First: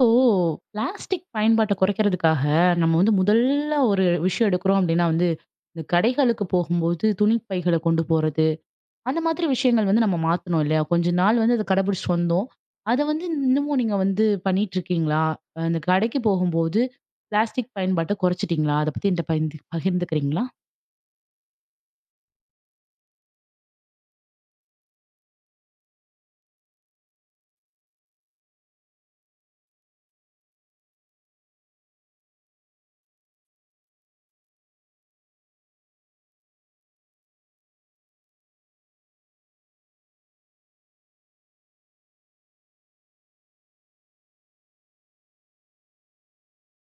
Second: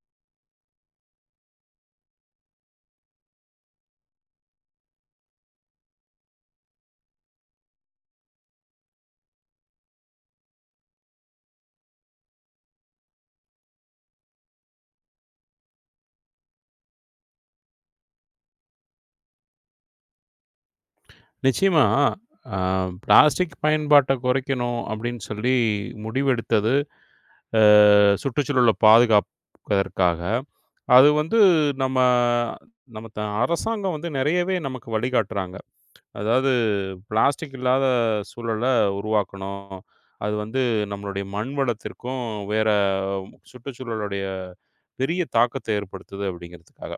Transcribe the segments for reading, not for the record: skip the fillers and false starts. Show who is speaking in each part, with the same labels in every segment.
Speaker 1: இப்போ பிளாஸ்டிக் பயன்பாட்ட குறைக்கிறதுக்காக நம்ம வந்து முதல்ல ஒரு விஷயம் எடுக்கிறோம் அப்படின்னா வந்து இந்த கடைகளுக்கு போகும்போது துணி பைகளை கொண்டு போறது அந்த மாதிரி விஷயங்கள் வந்து நம்ம மாத்தணும் இல்லையா? கொஞ்ச நாள் வந்து அதை கடைபிடிச்சிட்டு வந்தோம். அதை வந்து இன்னமும் நீங்க வந்து பண்ணிட்டு இருக்கீங்களா? இந்த கடைக்கு போகும்போது பிளாஸ்டிக் பயன்பாட்டை குறைச்சிட்டீங்களா? அதை பத்தி என்கிட்ட பகிர்ந்து பகிர்ந்துக்கிறீங்களா?
Speaker 2: நிச்சயமா. அ பிளாஸ்டிக் பயன்பாட்ட குறைக்கணும் அப்படின்னு சொல்லி முடிவெடுத்தது, அ சுற்றுச்சூழல பாதுகாப்பதற்காக. அது வந்து நம்ம நம்ம அரசாங்கம் வந்து நெறையவே நமக்கு வழிகாட்டுறாங்க. அதாவது பிளாஸ்டிக் இல்லாத சூழல உருவாக்கணும். அது வந்து நம்மளுடைய மண் வளத்திற்கும், வேற சுற்றுச்சூழலுடைய பெரிய தாக்கத்த ஏற்படுத்துது அப்படிங்கிறதுக்காக.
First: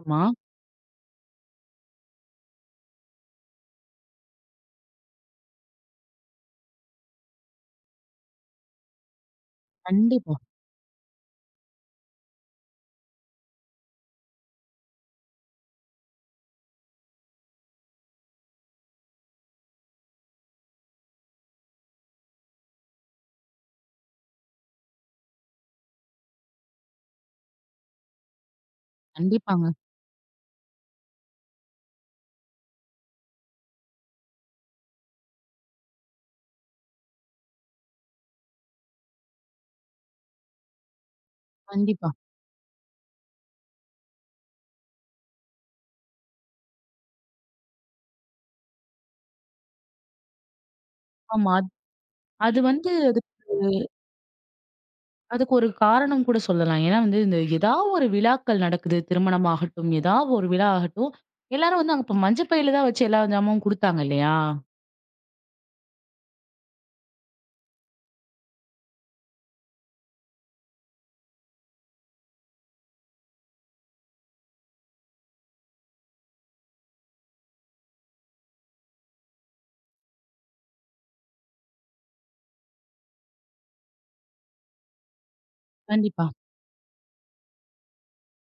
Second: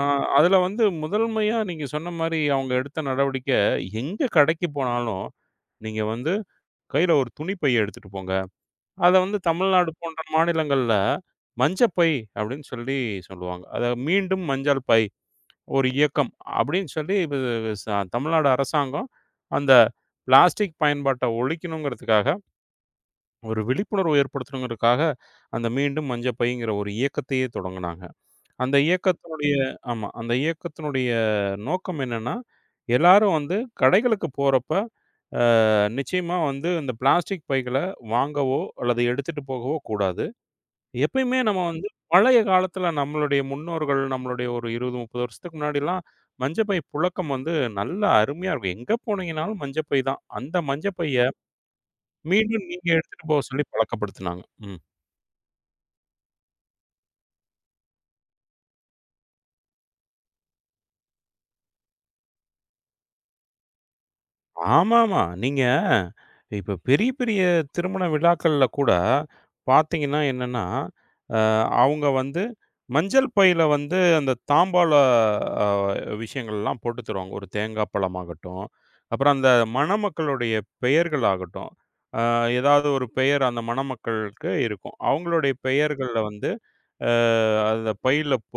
Speaker 1: ஆமா.
Speaker 2: அதுல வந்து முதன்மையா நீங்க சொன்ன மாரி அவங்க எடுத்த நடவடிக்கை, எங்க கடைக்கு போனாலும், நீங்க வந்து கையில ஒரு துணி பை எடுத்துட்டு போங்க. அத வந்து தமிழ்நாடு போன்ற
Speaker 1: கண்டிப்பா.
Speaker 2: மாநிலங்கள்ல மஞ்சப்பை அப்படின்னு சொல்லி சொல்லுவாங்க. அத மீண்டும் மஞ்சள் பை ஒரு இயக்கம் அப்படின்னு சொல்லி இது ச தமிழ்நாடு அரசாங்கம் அந்த பிளாஸ்டிக் பயன்பாட்ட ஒழிக்கணுங்கிறதுக்காக, ஒரு விழிப்புணர்வு ஏற்படுத்தணுங்கிறதுக்காக, அந்த மீண்டும் மஞ்சள் பைங்கிற ஒரு இயக்கத்தையே தொடங்குனாங்க. அந்த இயக்கத்தினுடைய
Speaker 1: கண்டிப்பாங்க.
Speaker 2: ஆமா. அந்த இயக்கத்தினுடைய நோக்கம் என்னன்னா, எல்லாரும் வந்து கடைகளுக்கு போறப்ப, நிச்சயமா வந்து இந்த பிளாஸ்டிக் பைகள வாங்கவோ, அல்லது எடுத்துட்டு போகவோ கூடாது. எப்பயுமே நம்ம வந்து
Speaker 1: கண்டிப்பா.
Speaker 2: பழைய காலத்தில நம்மளுடைய முன்னோர்கள், நம்மளுடைய ஒரு 20, 30 வருஷத்துக்கு முன்னாடிலாம் மஞ்ச பை புழக்கம் வந்து நல்ல அருமையா இருக்கும். எங்க போனீங்கனாலும் மஞ்ச பை தான். அந்த மஞ்ச பைய
Speaker 1: ஆமா. அது அது
Speaker 2: மீண்டும் நீங்க
Speaker 1: வந்து
Speaker 2: எடுத்துட்டு போக சொல்லி பழக்கப்படுத்துனாங்க. ம்.
Speaker 1: அதுக்கு ஒரு காரணம் கூட சொல்லலாம். ஏன்னா வந்து இந்த ஏதா ஒரு விழாக்கள் நடக்குது. திருமணமாகட்டும், ஏதா ஒரு விழா ஆகட்டும், எல்லாரும் வந்து அங்க இப்ப மஞ்ச பையில தான் வச்சு எல்லா ஜாமாவும் குடுத்தாங்க இல்லையா?
Speaker 2: ஆமாமா. நீங்க இப்ப பெரிய, பெரிய திருமண விழாக்கள்ல கூட பார்த்தீங்கன்னா என்னன்னா, அ அவங்க வந்து மஞ்சள் பையில வந்து அந்த தாம்பால அ விஷயங்கள்லாம் போட்டு தருவாங்க. ஒரு தேங்காய் பழமாகட்டும், அப்புறம் அந்த மணமக்களுடைய பெயர்கள் ஆகட்டும். அ ஏதாவது ஒரு பெயர் அந்த மணமக்கள்க்கு இருக்கும். அவங்களுடைய பெயர்கள்ல
Speaker 1: கண்டிப்பா.
Speaker 2: வந்து அ அந்த பையில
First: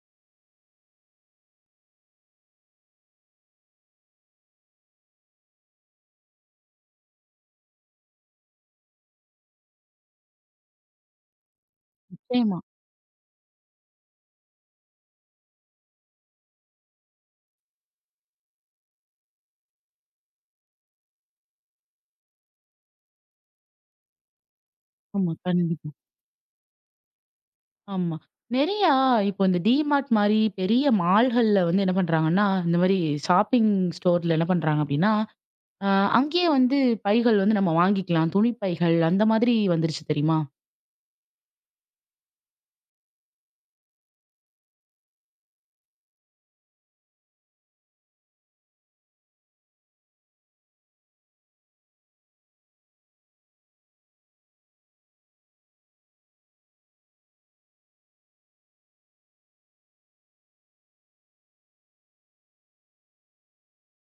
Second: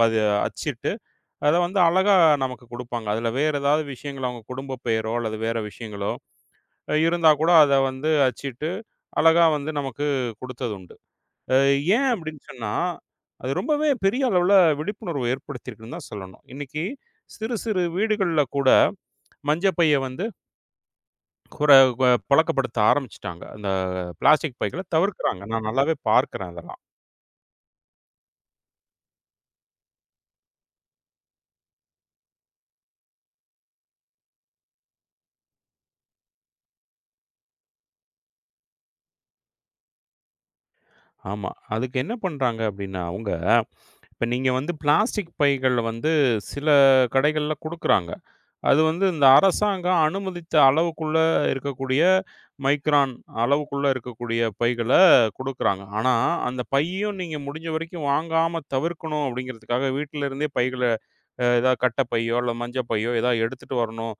Speaker 2: பது அச்சிட்டு அத வந்து அழகா நமக்கு குடுப்பாங்க. அதுல வேற ஏதாவது விஷயங்கள் அவங்க குடும்ப பெயரோ, அல்லது வேற விஷயங்களோ இருந்தா கூட அத வந்து அச்சிட்டு, அழகா வந்து நமக்கு குடுத்தது உண்டு. அ ஏன் அப்படின்னு
Speaker 1: நிச்சயமா.
Speaker 2: சொன்னா, அது ரொம்பவே பெரிய அளவுல விழிப்புணர்வு ஏற்படுத்தியிருக்குன்னு தான் சொல்லணும். இன்னைக்கு சிறு சிறு வீடுகள்ல கூட மஞ்ச பைய வந்து குற பழக்கப்படுத்த ஆரம்பிச்சுட்டாங்க. அந்த பிளாஸ்டிக் பைகள
Speaker 1: ஆமா.
Speaker 2: தவிர்க்கிறாங்க. நான்
Speaker 1: கண்டிப்பா.
Speaker 2: நல்லாவே பார்க்கிறேன் அதெல்லாம்.
Speaker 1: ஆமா. நெறையா இப்போ இந்த டிமார்ட் மாரி பெரிய மால்கள்ல வந்து என்ன பண்றாங்கன்னா, இந்த மாரி ஷாப்பிங் ஸ்டோர்ல என்ன பண்றாங்க அப்டின்னா, அ அங்கேயே வந்து பைகள் வந்து நம்ம வாங்கிக்கலாம். துணி பைகள் அந்த மாதிரி வந்துருச்சு தெரியுமா?
Speaker 2: ஆமா. அதுக்கு என்ன பண்றாங்க அப்படின்னா, அவங்க இப்ப நீங்க வந்து பிளாஸ்டிக் பைகள் வந்து சில கடைகள்ல குடுக்குறாங்க. அது வந்து இந்த அரசாங்கம் அனுமதித்த அளவுக்குள்ள இருக்கக்கூடிய மைக்ரான் அளவுக்குள்ள இருக்கக்கூடிய பைகள குடுக்குறாங்க. ஆனா, அந்த பையும் நீங்க முடிஞ்ச வரைக்கும் வாங்காம தவிர்க்கணும் அப்படிங்கிறதுக்காக, வீட்ல இருந்தே பைகள ஏதா கட்ட பையோ, இல்ல மஞ்ச பையோ ஏதா எடுத்துட்டு வரணும்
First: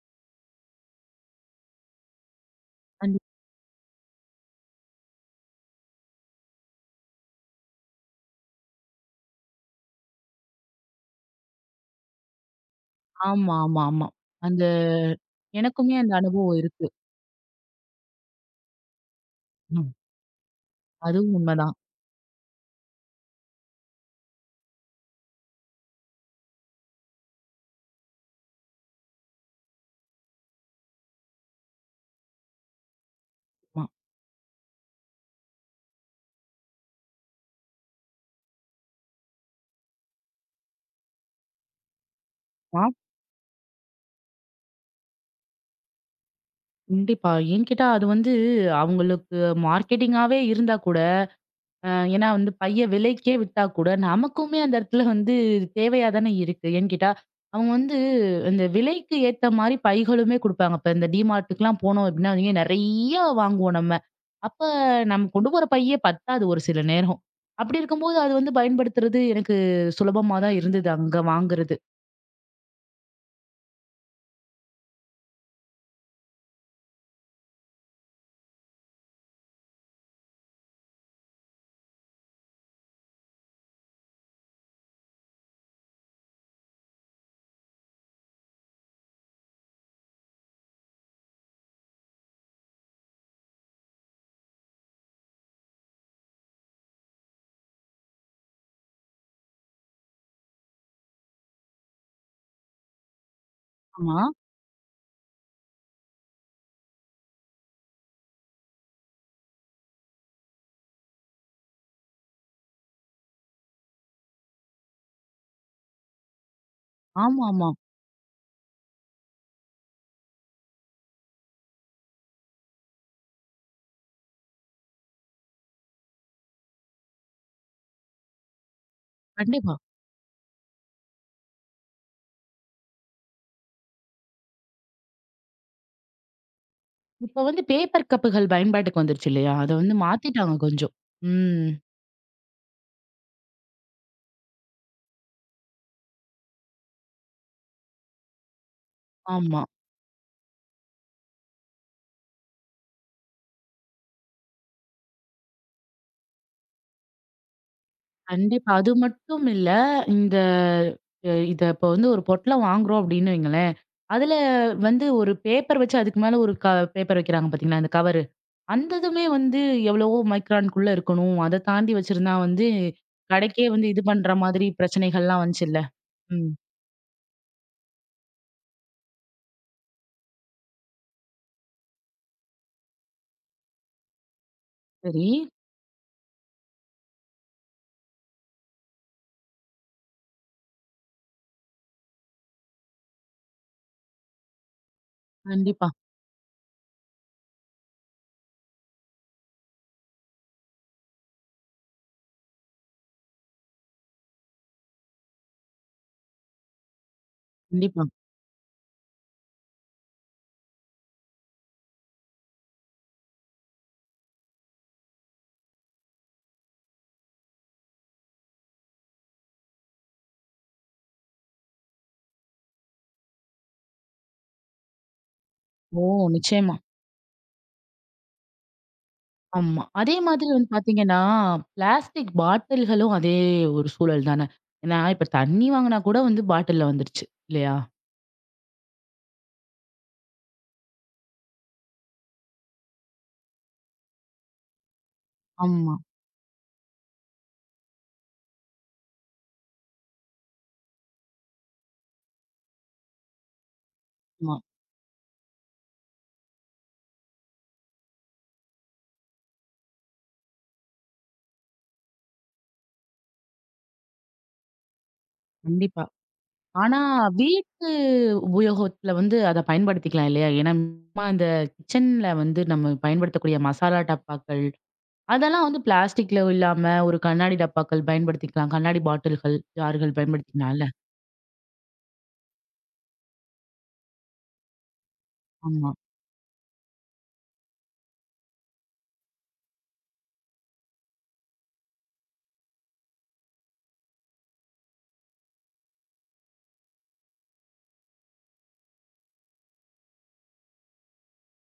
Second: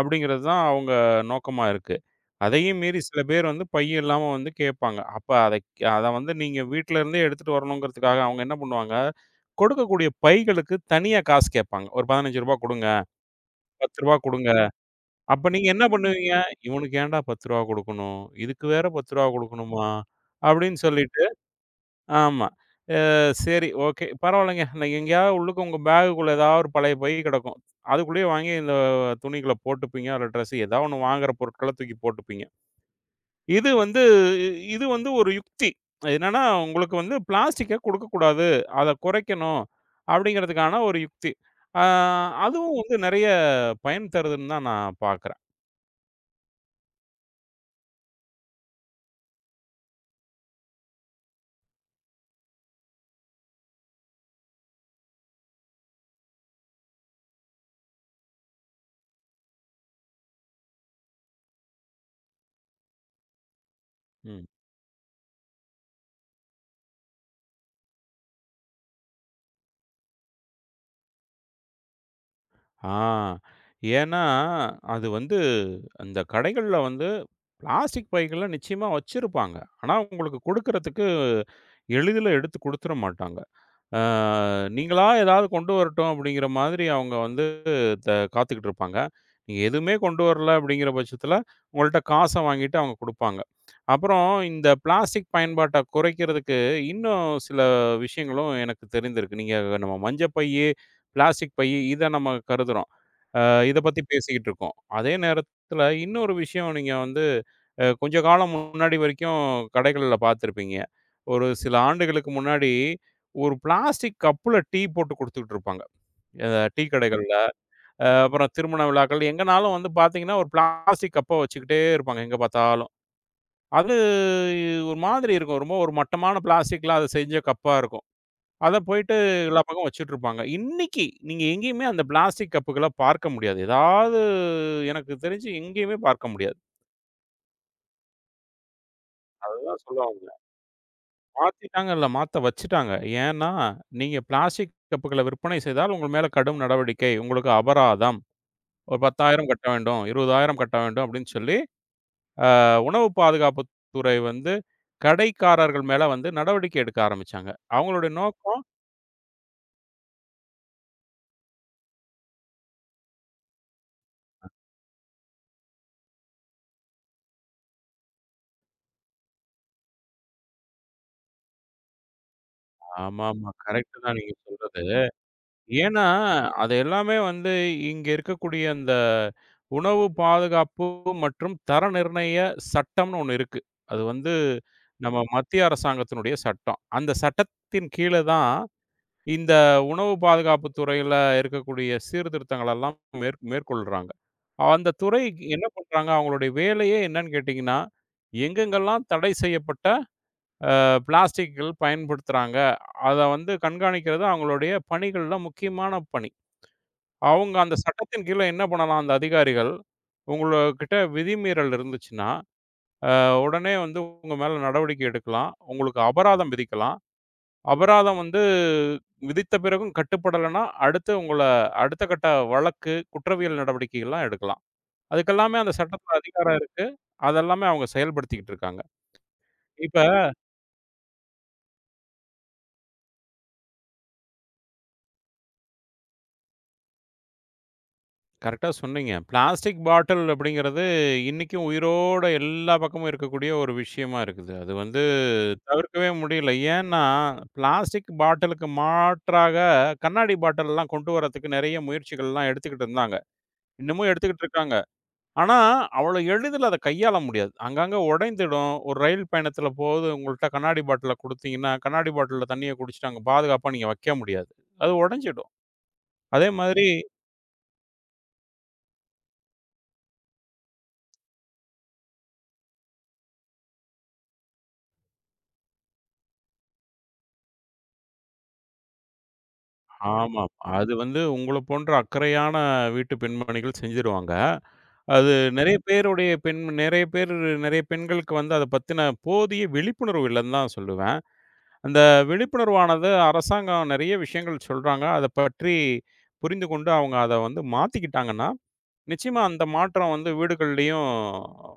Speaker 2: அப்படிங்கிறது தான் அவங்க நோக்கமா இருக்கு. அதையும் மீறி சில
Speaker 1: கண்டிப்
Speaker 2: பேர் வந்து பை இல்லாம வந்து கேட்பாங்க. அப்ப அதை அத வந்து நீங்க வீட்ல இருந்தே எடுத்துட்டு வரணுங்கிறதுக்காக அவங்க என்ன பண்ணுவாங்க, கொடுக்கக்கூடிய பைகளுக்கு தனியா காசு கேட்பாங்க. ஒரு ரூ. 15 கொடுங்க,
Speaker 1: ஆமா, ஆமா,
Speaker 2: ரூ.
Speaker 1: ஆமா.
Speaker 2: 10 கொடுங்க.
Speaker 1: அந்த
Speaker 2: அப்ப நீங்க என்ன
Speaker 1: எனக்குமே அந்த
Speaker 2: பண்ணுவீங்க?
Speaker 1: அனுபவம் இருக்கு.
Speaker 2: "இவனுக்கு ஏன்டா ரூ. 10 குடுக்கணும்? இதுக்கு வேற ரூ. 10 குடுக்கணுமா?"
Speaker 1: ம்.
Speaker 2: அப்படின்னு சொல்லிட்டு
Speaker 1: அதுவும் உண்மதான்.
Speaker 2: ஆமா. சரி ஓகே. பரவாயில்லங்க. நான் எங்கேயாவது உள்ளுக்கு உங்க பேகுக்குள்ள ஏதாவது ஒரு பழைய பை கிடக்கும். அதுக்குள்ளேயே வாங்கி இந்த துணிகள போட்டுப்பீங்க. அதில ட்ரெஸ் ஏதாவது ஒண்ணு வாங்குற பொருட்கள தூக்கி போட்டுப்பீங்க. இது வந்து இது வந்து ஒரு யுக்தி. என்னன்னா, உங்களுக்கு வந்து பிளாஸ்டிக்க குடுக்கக்கூடாது. அத குறைக்கணும் அப்படிங்கிறதுக்கான ஒரு யுக்தி. ஆ அதுவும்
Speaker 1: ஆமா.
Speaker 2: வந்து நெறைய பயன் தருதுன்னு தான் நான் பார்க்குறேன்.
Speaker 1: கண்டிப்பா. ஏன்னு கேட்டா, அது வந்து அவங்களுக்கு மார்க்கெட்டிங்காவே இருந்தா கூட, அ ஏன்னா வந்து பைய விலைக்கே விட்டா கூட, நமக்குமே அந்த இடத்துல வந்து தேவையா தானே இருக்கு. ஏன்னு கேட்டா, அவங்க வந்து இந்த விலைக்கு ஏத்த மாரி பைகளுமே குடுப்பாங்க. இப்ப இந்த டிமார்ட்டுக்குலாம் போனோம் அப்படின்னா, அவிங்க நெறைய வாங்குவோம் நம்ம.
Speaker 2: ம்.
Speaker 1: அப்ப நம்ம கொண்டு போற பையே பத்தாது ஒரு சில நேரம். அப்படி இருக்கும்போது அது வந்து பயன்படுத்துறது எனக்கு சுலபமா தான் இருந்தது, அங்க வாங்குறது.
Speaker 2: ஆ. ஏன்னா, அது வந்து அந்த கடைகள்ல வந்து பிளாஸ்டிக் பைகள நிச்சயமா வச்சிருப்பாங்க. ஆனா, உங்களுக்கு குடுக்குறதுக்கு எளிதில எடுத்து குடுத்துற மாட்டாங்க. ஆ நீங்களா ஏதாவது கொண்டு வரட்டும் அப்படிங்கிற மாதிரி அவங்க வந்து காத்துக்கிட்டு இருப்பாங்க. நீங்க எதுவுமே கொண்டு வரல அப்படிங்கிற பட்சத்தில, உங்கள்ட்ட காச வாங்கிட்டு அவங்க குடுப்பாங்க. அப்புறம் இந்த பிளாஸ்டிக் பயன்பாட்ட குறைக்கிறதுக்கு இன்னும் சில விஷயங்களும் எனக்கு தெரிந்திருக்கு. நீங்க நம்ம மஞ்ச பையி, பிளாஸ்டிக் பையி இத நம்ம கருதுறோம். அ இத பத்தி
Speaker 1: ஆமா.
Speaker 2: பேசிக்கிட்டு இருக்கோம். அதே நேரத்தில இன்னொரு விஷயம் நீங்க வந்து கொஞ்ச காலம் முன்னாடி வரைக்கும் கடைகள்ல பார்த்துருப்பீங்க. ஒரு சில ஆண்டுகளுக்கு முன்னாடி ஒரு பிளாஸ்டிக் கப்புல டீ போட்டு குடுத்துக்கிட்டு இருப்பாங்க. அ டீ கடைகள்ல.
Speaker 1: ஆமாமா.
Speaker 2: அப்புறம் திருமண விழாக்கள் எங்கனாலும் வந்து பார்த்தீங்கன்னா, ஒரு பிளாஸ்டிக் கப்ப வச்சுக்கிட்டே இருப்பாங்க எங்க பார்த்தாலும். அது ஒரு மாதிரி இருக்கும். ரொம்ப ஒரு மட்டமான பிளாஸ்டிக்ல அது செஞ்ச கப்பா இருக்கும். அத போயிட்டு எல்லா
Speaker 1: கண்டிப்பா.
Speaker 2: பக்கம் வச்சுட்ருப்பாங்க. இன்னைக்கு நீங்க எங்கேயுமே அந்த பிளாஸ்டிக் கப்புகள பார்க்க முடியாது. ஏதாவது எனக்கு தெரிஞ்சு எங்கேயுமே பார்க்க முடியாது.
Speaker 1: இப்ப வந்து பேப்பர் கப்புகள் பயன்பாட்டுக்கு வந்துருச்சு இல்லையா? அத
Speaker 2: அதுதான்
Speaker 1: வந்து
Speaker 2: சொல்ல வந்தேன்.
Speaker 1: மாத்திட்டாங்க கொஞ்சம். ம்.
Speaker 2: மாத்திட்டாங்க இல்ல மாத்த வச்சுட்டாங்க. ஏன்னா, நீங்க பிளாஸ்டிக் கப்புகள விற்பனை செய்தால் உங்கள் மேல கடும் நடவடிக்கை. உங்களுக்கு அபராதம். ஒரு 10,000
Speaker 1: ஆமா.
Speaker 2: கட்ட வேண்டும். 20,000 கட்ட வேண்டும் அப்படின்னு சொல்லி, உணவு பாதுகாப்பு துறை வந்து கடைக்காரர்கள் மேல வந்து நடவடிக்கை எடுக்க ஆரம்பிச்சாங்க. அவங்களுடைய நோக்கம்
Speaker 1: கண்டிப்பா. அது மட்டும் இல்ல. இந்த இத இப்ப வந்து ஒரு பொட்டலம் வாங்குறோம் அப்படின்னு வைங்களேன். அதுல வந்து ஒரு பேப்பர் வச்சு அதுக்கு மேல ஒரு பேப்பர் வைக்கிறாங்க பார்த்தீங்களா? அந்த கவரு. அந்த இதுமே வந்து எவ்வளவோ மைக்ரான்க்குள்ள இருக்கணும். அத தாண்டி வச்சிருந்தா வந்து
Speaker 2: ஆமாமா.
Speaker 1: கடைக்கே வந்து இது
Speaker 2: கரெக்ட்டு தான் நீங்க
Speaker 1: பண்ற மாதிரி
Speaker 2: சொல்றது.
Speaker 1: பிரச்சனைகள்லாம் வந்துச்சுல்ல.
Speaker 2: ஏன்னா,
Speaker 1: ம்.
Speaker 2: அது எல்லாமே வந்து இங்க இருக்கக்கூடிய அந்த உணவு பாதுகாப்பு மற்றும் தர நிர்ணய சட்டம்னு ஒண்ணு இருக்கு. அது வந்து நம்ம
Speaker 1: சரி.
Speaker 2: மத்திய அரசாங்கத்தினுடைய சட்டம். அந்த சட்டத்தின் கீழ தான் இந்த உணவு பாதுகாப்பு துறையில இருக்கக்கூடிய சீர்திருத்தங்கள் எல்லாம் மேற்கொள்றாங்க. அந்த துறை என்ன
Speaker 1: கண்டிப்பா,
Speaker 2: பண்றாங்க, அவங்களுடைய வேலையே என்னன்னு கேட்டீங்கன்னா, எங்கெங்கெல்லாம் தடை செய்யப்பட்ட பிளாஸ்டிக்குகள் பயன்படுத்துறாங்க, அத வந்து கண்காணிக்கிறது அவங்களுடைய பணிகள்ல முக்கியமான பணி. அவங்க அந்த
Speaker 1: கண்டிப்பா.
Speaker 2: சட்டத்தின் கீழ என்ன பண்ணலாம் அந்த அதிகாரிகள், உங்கள்கிட்ட விதிமீறல் இருந்துச்சுன்னா, அ உடனே வந்து உங்க மேல நடவடிக்கை எடுக்கலாம். உங்களுக்கு அபராதம் விதிக்கலாம். அபராதம் வந்து விதித்த பிறகும் கட்டுப்படலன்னா, அடுத்து உங்கள அடுத்த கட்ட வழக்கு, குற்றவியல் நடவடிக்கைகள்லாம் எடுக்கலாம். அதுக்கெல்லாமே அந்த
Speaker 1: ஓ!
Speaker 2: சட்டத்துல அதிகாரம்
Speaker 1: நிச்சயமா.
Speaker 2: இருக்கு. அதெல்லாமே அவங்க செயல்படுத்திக்கிட்டு இருக்காங்க.
Speaker 1: ஆமா.
Speaker 2: இப்ப
Speaker 1: அதே மாதிரி வந்து பாத்தீங்கன்னா, பிளாஸ்டிக் பாட்டில்களும் அதே ஒரு சூழல் தானே. ஏன்னா, இப்ப தண்ணி வாங்குனா கூட வந்து பாட்டில்ல வந்துருச்சு. இல்லையா?
Speaker 2: கரெக்ட்டா சொன்னீங்க. பிளாஸ்டிக் பாட்டில் அப்படிங்கிறது இன்னைக்கும் உயிரோட எல்லா பக்கமும் இருக்கக்கூடிய ஒரு விஷயமா இருக்குது. அது வந்து
Speaker 1: ஆமா,
Speaker 2: தவிர்க்கவே முடியல. ஏன்னா, பிளாஸ்டிக் பாட்டிலுக்கு மாற்றாக கண்ணாடி பாட்டில்லாம் கொண்டு வரதுக்கு நெறைய முயற்சிகள்லாம் எடுத்துக்கிட்டு இருந்தாங்க. இன்னமும் எடுத்துக்கிட்டு
Speaker 1: ஆமா.
Speaker 2: இருக்காங்க. ஆனா, அவ்வளோ எளிதில அத கையாள முடியாது. அங்கங்க உடைந்துடும். ஒரு ரயில் பயணத்தில போது உங்கள்ட்ட கண்ணாடி பாட்டில குடுத்தீங்கன்னா, கண்ணாடி பாட்டில்ல தண்ணிய குடிச்சுட்டு அங்க பாதுகாப்பா நீங்க வைக்க முடியாது. அது உடைஞ்சிடும்.
Speaker 1: கண்டிப்பா.
Speaker 2: அதே மாதிரி
Speaker 1: ஆனா, வீட்டு உபயோகத்துல வந்து அத பயன்படுத்திக்கலாம் இல்லையா? ஏன்னா, சும்மா இந்த கிச்சன்ல வந்து நம்ம பயன்படுத்தக்கூடிய மசாலா டப்பாக்கள், அதெல்லாம் வந்து பிளாஸ்டிக்ல இல்லாம ஒரு கண்ணாடி டப்பாக்கள் பயன்படுத்திக்கலாம். கண்ணாடி பாட்டில்கள், ஜார்கள்
Speaker 2: ஆமாம்.
Speaker 1: பயன்படுத்திக்கலாம்ல?
Speaker 2: அது வந்து உங்கள போன்ற அக்கறையான வீட்டு பெண்மணிகள் செஞ்சுருவாங்க. அது நெறைய
Speaker 1: ஆமா,
Speaker 2: பேருடைய பெண் நெறைய பேர் நெறைய பெண்களுக்கு வந்து அத பத்தின போதிய விழிப்புணர்வு இல்லன்னு தான் சொல்லுவேன். அந்த விழிப்புணர்வானது அரசாங்கம் நெறைய விஷயங்கள் சொல்றாங்க. அத பற்றி புரிந்து கொண்டு அவங்க அத வந்து மாத்திக்கிட்டாங்கன்னா, நிச்சயமா அந்த மாற்றம் வந்து வீடுகள்லயும்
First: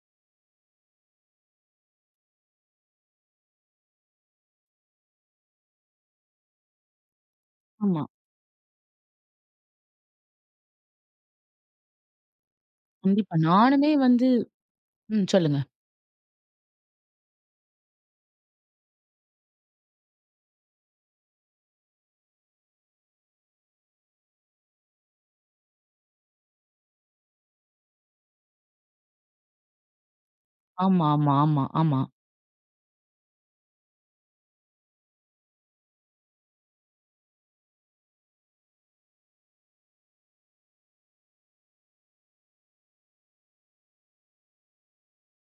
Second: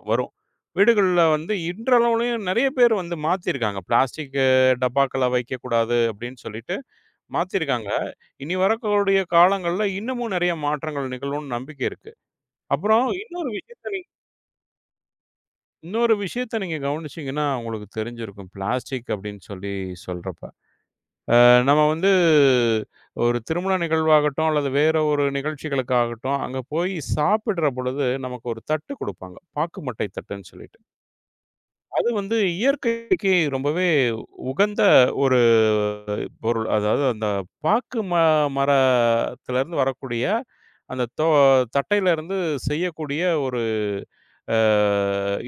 Speaker 2: வரும். வீடுகள்ல வந்து இன்றளவுலயும் நெறைய பேர் வந்து மாத்திருக்காங்க. பிளாஸ்டிக் டப்பாக்கள வைக்கக்கூடாது அப்படின்னு சொல்லிட்டு மாத்திருக்காங்க.
Speaker 1: ஆமா.
Speaker 2: இனி வரக்கூடிய காலங்கள்ல இன்னமும் நெறைய மாற்றங்கள் நிகழும்னு நம்பிக்கை இருக்கு. அப்புறம்
Speaker 1: கண்டிப்பா.
Speaker 2: இன்னொரு விஷயத்த
Speaker 1: நானுமே வந்து ம். சொல்லுங்க.
Speaker 2: இன்னொரு விஷயத்த நீங்க கவனிச்சீங்கன்னா, உங்களுக்கு தெரிஞ்சிருக்கும். பிளாஸ்டிக் அப்படின்னு சொல்லி சொல்றப்ப. நம்ம வந்து ஒரு திருமண நிகழ்வாகட்டும், அல்லது வேற ஒரு நிகழ்ச்சிகளுக்காகட்டும், அங்க போய் சாப்பிடுற பொழுது நமக்கு ஒரு தட்டு குடுப்பாங்க. பாக்கு மட்டை தட்டுன்னு சொல்லிட்டு.
Speaker 1: ஆமா, ஆமா, ஆமா, ஆமா,
Speaker 2: அது வந்து இயற்கைக்கு ரொம்பவே உகந்த ஒரு பொருள். அதாவது அந்த பாக்கு ம மரத்திலருந்து வரக்கூடிய, அந்த தோ தட்டையிலருந்து செய்யக்கூடிய ஒரு அ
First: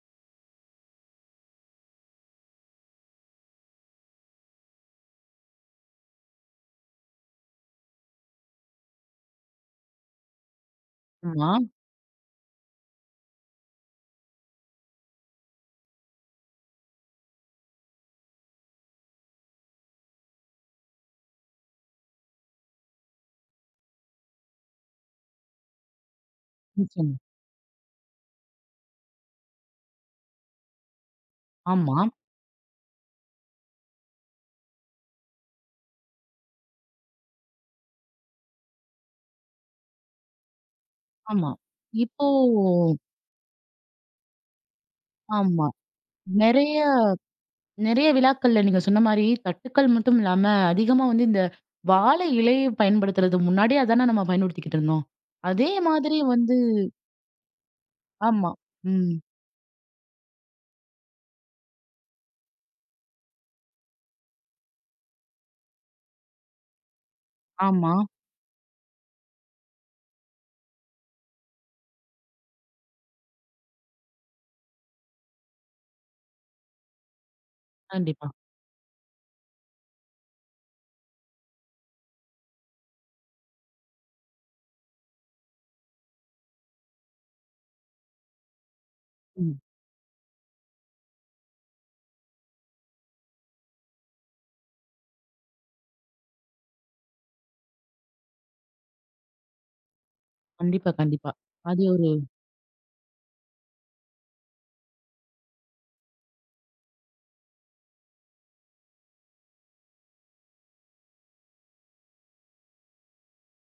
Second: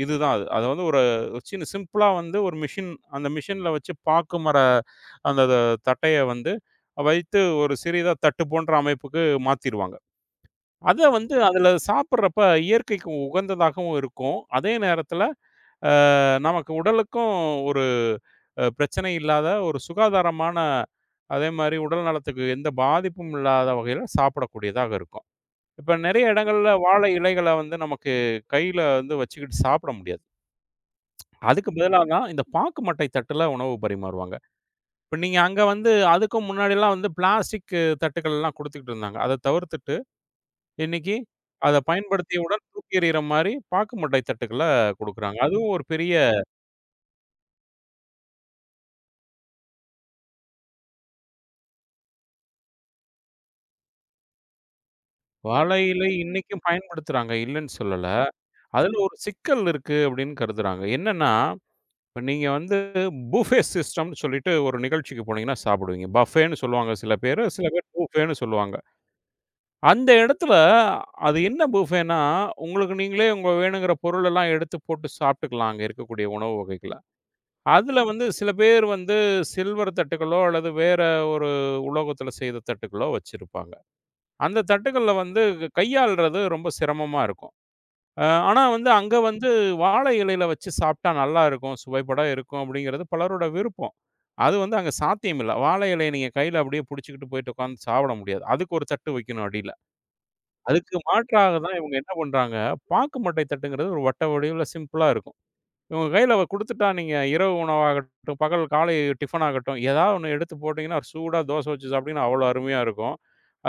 Speaker 2: இதுதான் அது. அது வந்து ஒரு ஒரு சின்ன சிம்பிளா வந்து ஒரு மிஷின் அந்த மிஷின்ல வச்சு பாக்கு மர அந்த த தட்டைய வந்து வைத்து ஒரு சிறிதா தட்டு போன்ற அமைப்புக்கு மாத்திருவாங்க. அத வந்து
Speaker 1: ஆமா.
Speaker 2: அதில சாப்பிடுறப்ப இயற்கைக்கு உகந்ததாகவும் இருக்கும். அதே நேரத்தில நமக்கு உடலுக்கும் ஒரு பிரச்சனை இல்லாத, ஒரு சுகாதாரமான அதேமாரி உடல் நலத்துக்கு எந்த பாதிப்பும் இல்லாத வகையில சாப்பிடக்கூடியதாக இருக்கும். இப்ப நெறைய இடங்கள்ல வாழை
Speaker 1: நிச்சயமா.
Speaker 2: இலைகள வந்து நமக்கு கையில வந்து வச்சுக்கிட்டு சாப்பிட முடியாது. அதுக்கு
Speaker 1: ஆமா,
Speaker 2: பதிலா தான் இந்த பாக்கு மட்டை தட்டுல உணவு பரிமாறுவாங்க. இப்ப நீங்க அங்க வந்து அதுக்கும் முன்னாடிலாம் வந்து பிளாஸ்டிக் தட்டுக்கள்லாம் குடுத்துக்கிட்டு இருந்தாங்க. அத தவிர்த்துட்டு, இன்னைக்கு
Speaker 1: ஆமா.
Speaker 2: அத
Speaker 1: இப்போ
Speaker 2: பயன்படுத்தியவுடன் தூக்கி எறியிற மாரி பாக்கு மட்டை தட்டுகள குடுக்குறாங்க.
Speaker 1: ஆமா.
Speaker 2: அதுவும் ஒரு பெரிய
Speaker 1: நெறைய நெறைய விழாக்கள்ல நீங்க சொன்ன மாரி, தட்டுக்கள் மட்டும் இல்லாம, அதிகமா வந்து இந்த வாழை இலைய பயன்படுத்துறது. முன்னாடியே அதானே நம்ம பயன்படுத்திக்கிட்டு இருந்தோம். அதே
Speaker 2: வாழை இலை
Speaker 1: மாதிரி வந்து
Speaker 2: இன்னைக்கும் பயன்படுத்துறாங்க, இல்லன்னு சொல்லல.
Speaker 1: ஆமா.
Speaker 2: அதுல
Speaker 1: ம்.
Speaker 2: ஒரு சிக்கல் இருக்கு அப்படின்னு கருதுறாங்க. என்னன்னா, இப்ப நீங்க வந்து புஃபே சிஸ்டம்ன்னு சொல்லிட்டு ஒரு நிகழ்ச்சிக்கு போனீங்கன்னா சாப்பிடுவீங்க. பஃபேன்னு சொல்லுவாங்க சில பேரு, சில பேர்
Speaker 1: ஆமா.
Speaker 2: புஃபேன்னு சொல்லுவாங்க. அந்த இடத்துல அது என்ன புஃபேன்னா, உங்களுக்கு நீங்களே உங்க வேணுங்கிற பொருளெல்லாம் எடுத்து போட்டு சாப்பிட்டுக்கலாம், அங்க இருக்கக்கூடிய உணவு வகைகள. அதுல வந்து
Speaker 1: கண்டிப்பா.
Speaker 2: சில பேர் வந்து சில்வர் தட்டுகளோ அல்லது வேற ஒரு உலோகத்துல செய்த தட்டுகளோ வச்சிருப்பாங்க. அந்த தட்டுகள்ல வந்து கையாள்றது ரொம்ப சிரமமா இருக்கும். ஆனா வந்து அங்க வந்து
Speaker 1: ம்.
Speaker 2: வாழை இலையில வச்சு சாப்பிட்டா நல்லாருக்கும், சுவைபட இருக்கும் அப்படிங்கிறது பலரோட விருப்பம். அது வந்து அங்க சாத்தியம் இல்ல. வாழை இலைய நீங்க கையில அப்படியே புடிச்சுக்கிட்டு போயிட்டு உட்கார்ந்து சாப்பிட முடியாது. அதுக்கு ஒரு தட்டு வைக்கணும் அடியில.
Speaker 1: கண்டிப்பா,
Speaker 2: அதுக்கு
Speaker 1: கண்டிப்பா.
Speaker 2: மாற்றாக தான்
Speaker 1: அது
Speaker 2: இவங்க
Speaker 1: ஒரு
Speaker 2: என்ன பண்றாங்க, பாக்கு மட்டை தட்டுங்கிறது ஒரு வட்ட வடிவுல சிம்பிளா இருக்கும். உங்க கையில அவ குடுத்துட்டா, நீங்க இரவு உணவாகட்டும், பகல் காலை டிஃபன் ஆகட்டும், ஏதாவது ஒண்ணு எடுத்து போட்டீங்கன்னா, சூடா தோசை வச்சு சாப்பிட்டீங்கன்னா, அவ்வளோ அருமையா இருக்கும்.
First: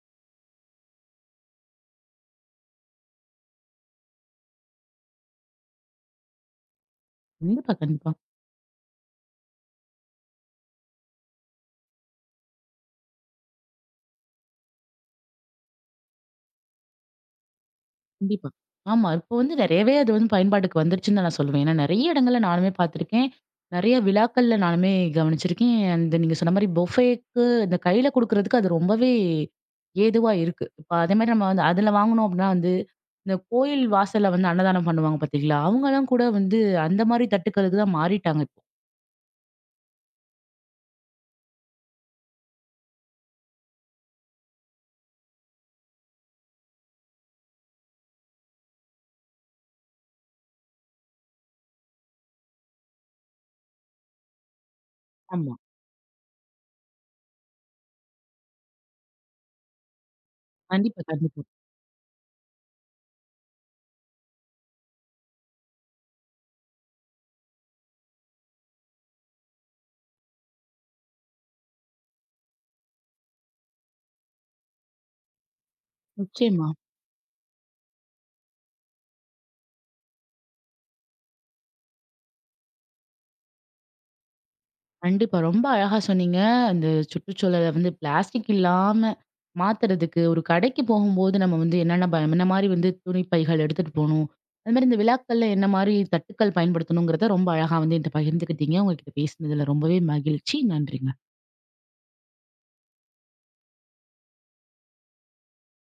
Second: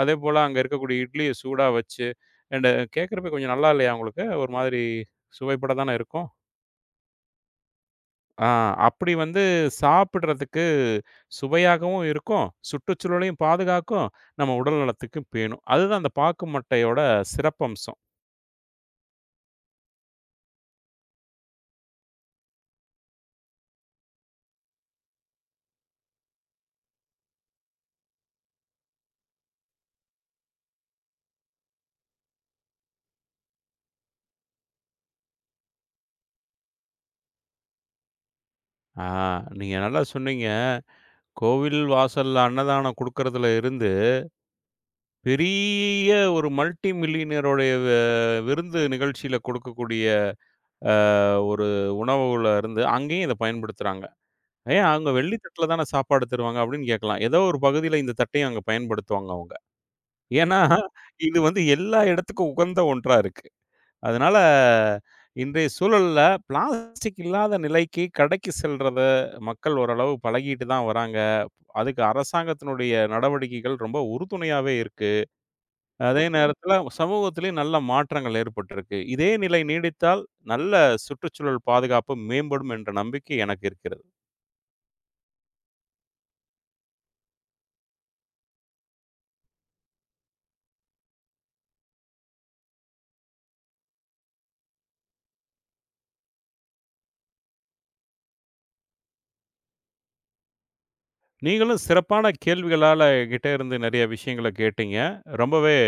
Speaker 2: அதேபோல அங்க இருக்கக்கூடிய இட்லிய சூடா வச்சு, அண்ட் கேட்கறப்ப கொஞ்சம் நல்லா இல்லையா உங்களுக்கு? ஒரு மாதிரி சுவைபட தானே இருக்கும்.
Speaker 1: கண்டிப்பா, கண்டிப்பா.
Speaker 2: ஆ அப்படி வந்து சாப்பிடுறதுக்கு சுவையாகவும் இருக்கும், சுற்றுச்சூழலையும் பாதுகாக்கும், நம்ம உடல் நலத்துக்கும் பேணும். அதுதான் அந்த பாக்கு மட்டையோட சிறப்பம்சம்.
Speaker 1: கண்டிப்பா. ஆமா. இப்போ வந்து நெறையவே அது வந்து பயன்பாட்டுக்கு வந்துருச்சுன்னு தான் நான் சொல்லுவேன். ஏன்னா நெறைய இடங்கள்ல நானுமே பார்த்துருக்கேன். நெறைய விழாக்கள்ல நானுமே கவனிச்சிருக்கேன். அந்த நீங்க சொன்ன மாரி பொஃபேக்கு இந்த கையில குடுக்குறதுக்கு அது ரொம்பவே ஏதுவா இருக்கு. இப்ப அதேமாரி நம்ம வந்து அதுல வாங்குனோம் அப்டின்னா வந்து, இந்த கோயில் வாசல்ல வந்து அன்னதானம் பண்ணுவாங்க பார்த்தீங்களா? அவங்கலாம் கூட வந்து அந்த மாரி தட்டுக்களுக்கு தான் மாறிட்டாங்க இப்போ.
Speaker 2: ஆ நீங்க நல்லா சொன்னீங்க. கோவில் வாசல்ல அன்னதானம் குடுக்கறதுல இருந்து பெரிய ஒரு மல்டி மில்லியனருடைய விருந்து நிகழ்ச்சியில கொடுக்கக்கூடிய ஒரு உணவுல இருந்து, அங்கேயும் இத பயன்படுத்துறாங்க. "ஏன் அங்க வெள்ளி
Speaker 1: ஆமா.
Speaker 2: தட்டுல தான சாப்பாடு தருவாங்க" அப்படின்னு கேட்கலாம். ஏதோ ஒரு பகுதியில இந்த தட்டையும் அங்க பயன்படுத்துவாங்க அவங்க. ஏன்னா,
Speaker 1: கண்டிப்பா,
Speaker 2: இது
Speaker 1: கண்டிப்பா.
Speaker 2: வந்து எல்லா இடத்துக்கும் உகந்த ஒன்றா இருக்கு. அதனால இன்றைய சூழல்ல பிளாஸ்டிக் இல்லாத நிலைக்கு கடைக்கு செல்றத மக்கள் ஓரளவு பழகிட்டு தான் வராங்க. அதுக்கு அரசாங்கத்தினுடைய நடவடிக்கைகள் ரொம்ப உறுதுணையாவே இருக்கு. அதே
Speaker 1: நிச்சயமா.
Speaker 2: நேரத்துல சமூகத்திலயும் நல்ல மாற்றங்கள் ஏற்பட்டிருக்கு. இதே நிலை நீடித்தால் நல்ல சுற்றுச்சூழல் பாதுகாப்பு மேம்படும் என்ற நம்பிக்கை எனக்கு இருக்கிறது.
Speaker 1: கண்டிப்பா. ரொம்ப அழகா சொன்னீங்க. அந்த சுற்றுச்சூழல வந்து பிளாஸ்டிக் இல்லாம மாத்துறதுக்கு, ஒரு கடைக்கு போகும்போது நம்ம வந்து என்னென்ன என்ன மாரி வந்து துணி பைகள் எடுத்துட்டு போணும்? அது மாரி இந்த விழாக்கள்ல என்ன மாரி தட்டுக்கள் பயன்படுத்தணுங்கிறத ரொம்ப அழகா வந்து என்ட்ட பகிர்ந்துக்கிட்டீங்க. உங்ககிட்ட பேசினதுல ரொம்பவே மகிழ்ச்சி. நன்றிங்க.
Speaker 2: நீங்களும் சிறப்பான கேள்விகளால என்கிட்ட இருந்து நெறைய விஷயங்கள கேட்டீங்க. ரொம்பவே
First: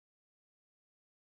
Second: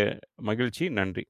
Speaker 2: மகிழ்ச்சி. நன்றி.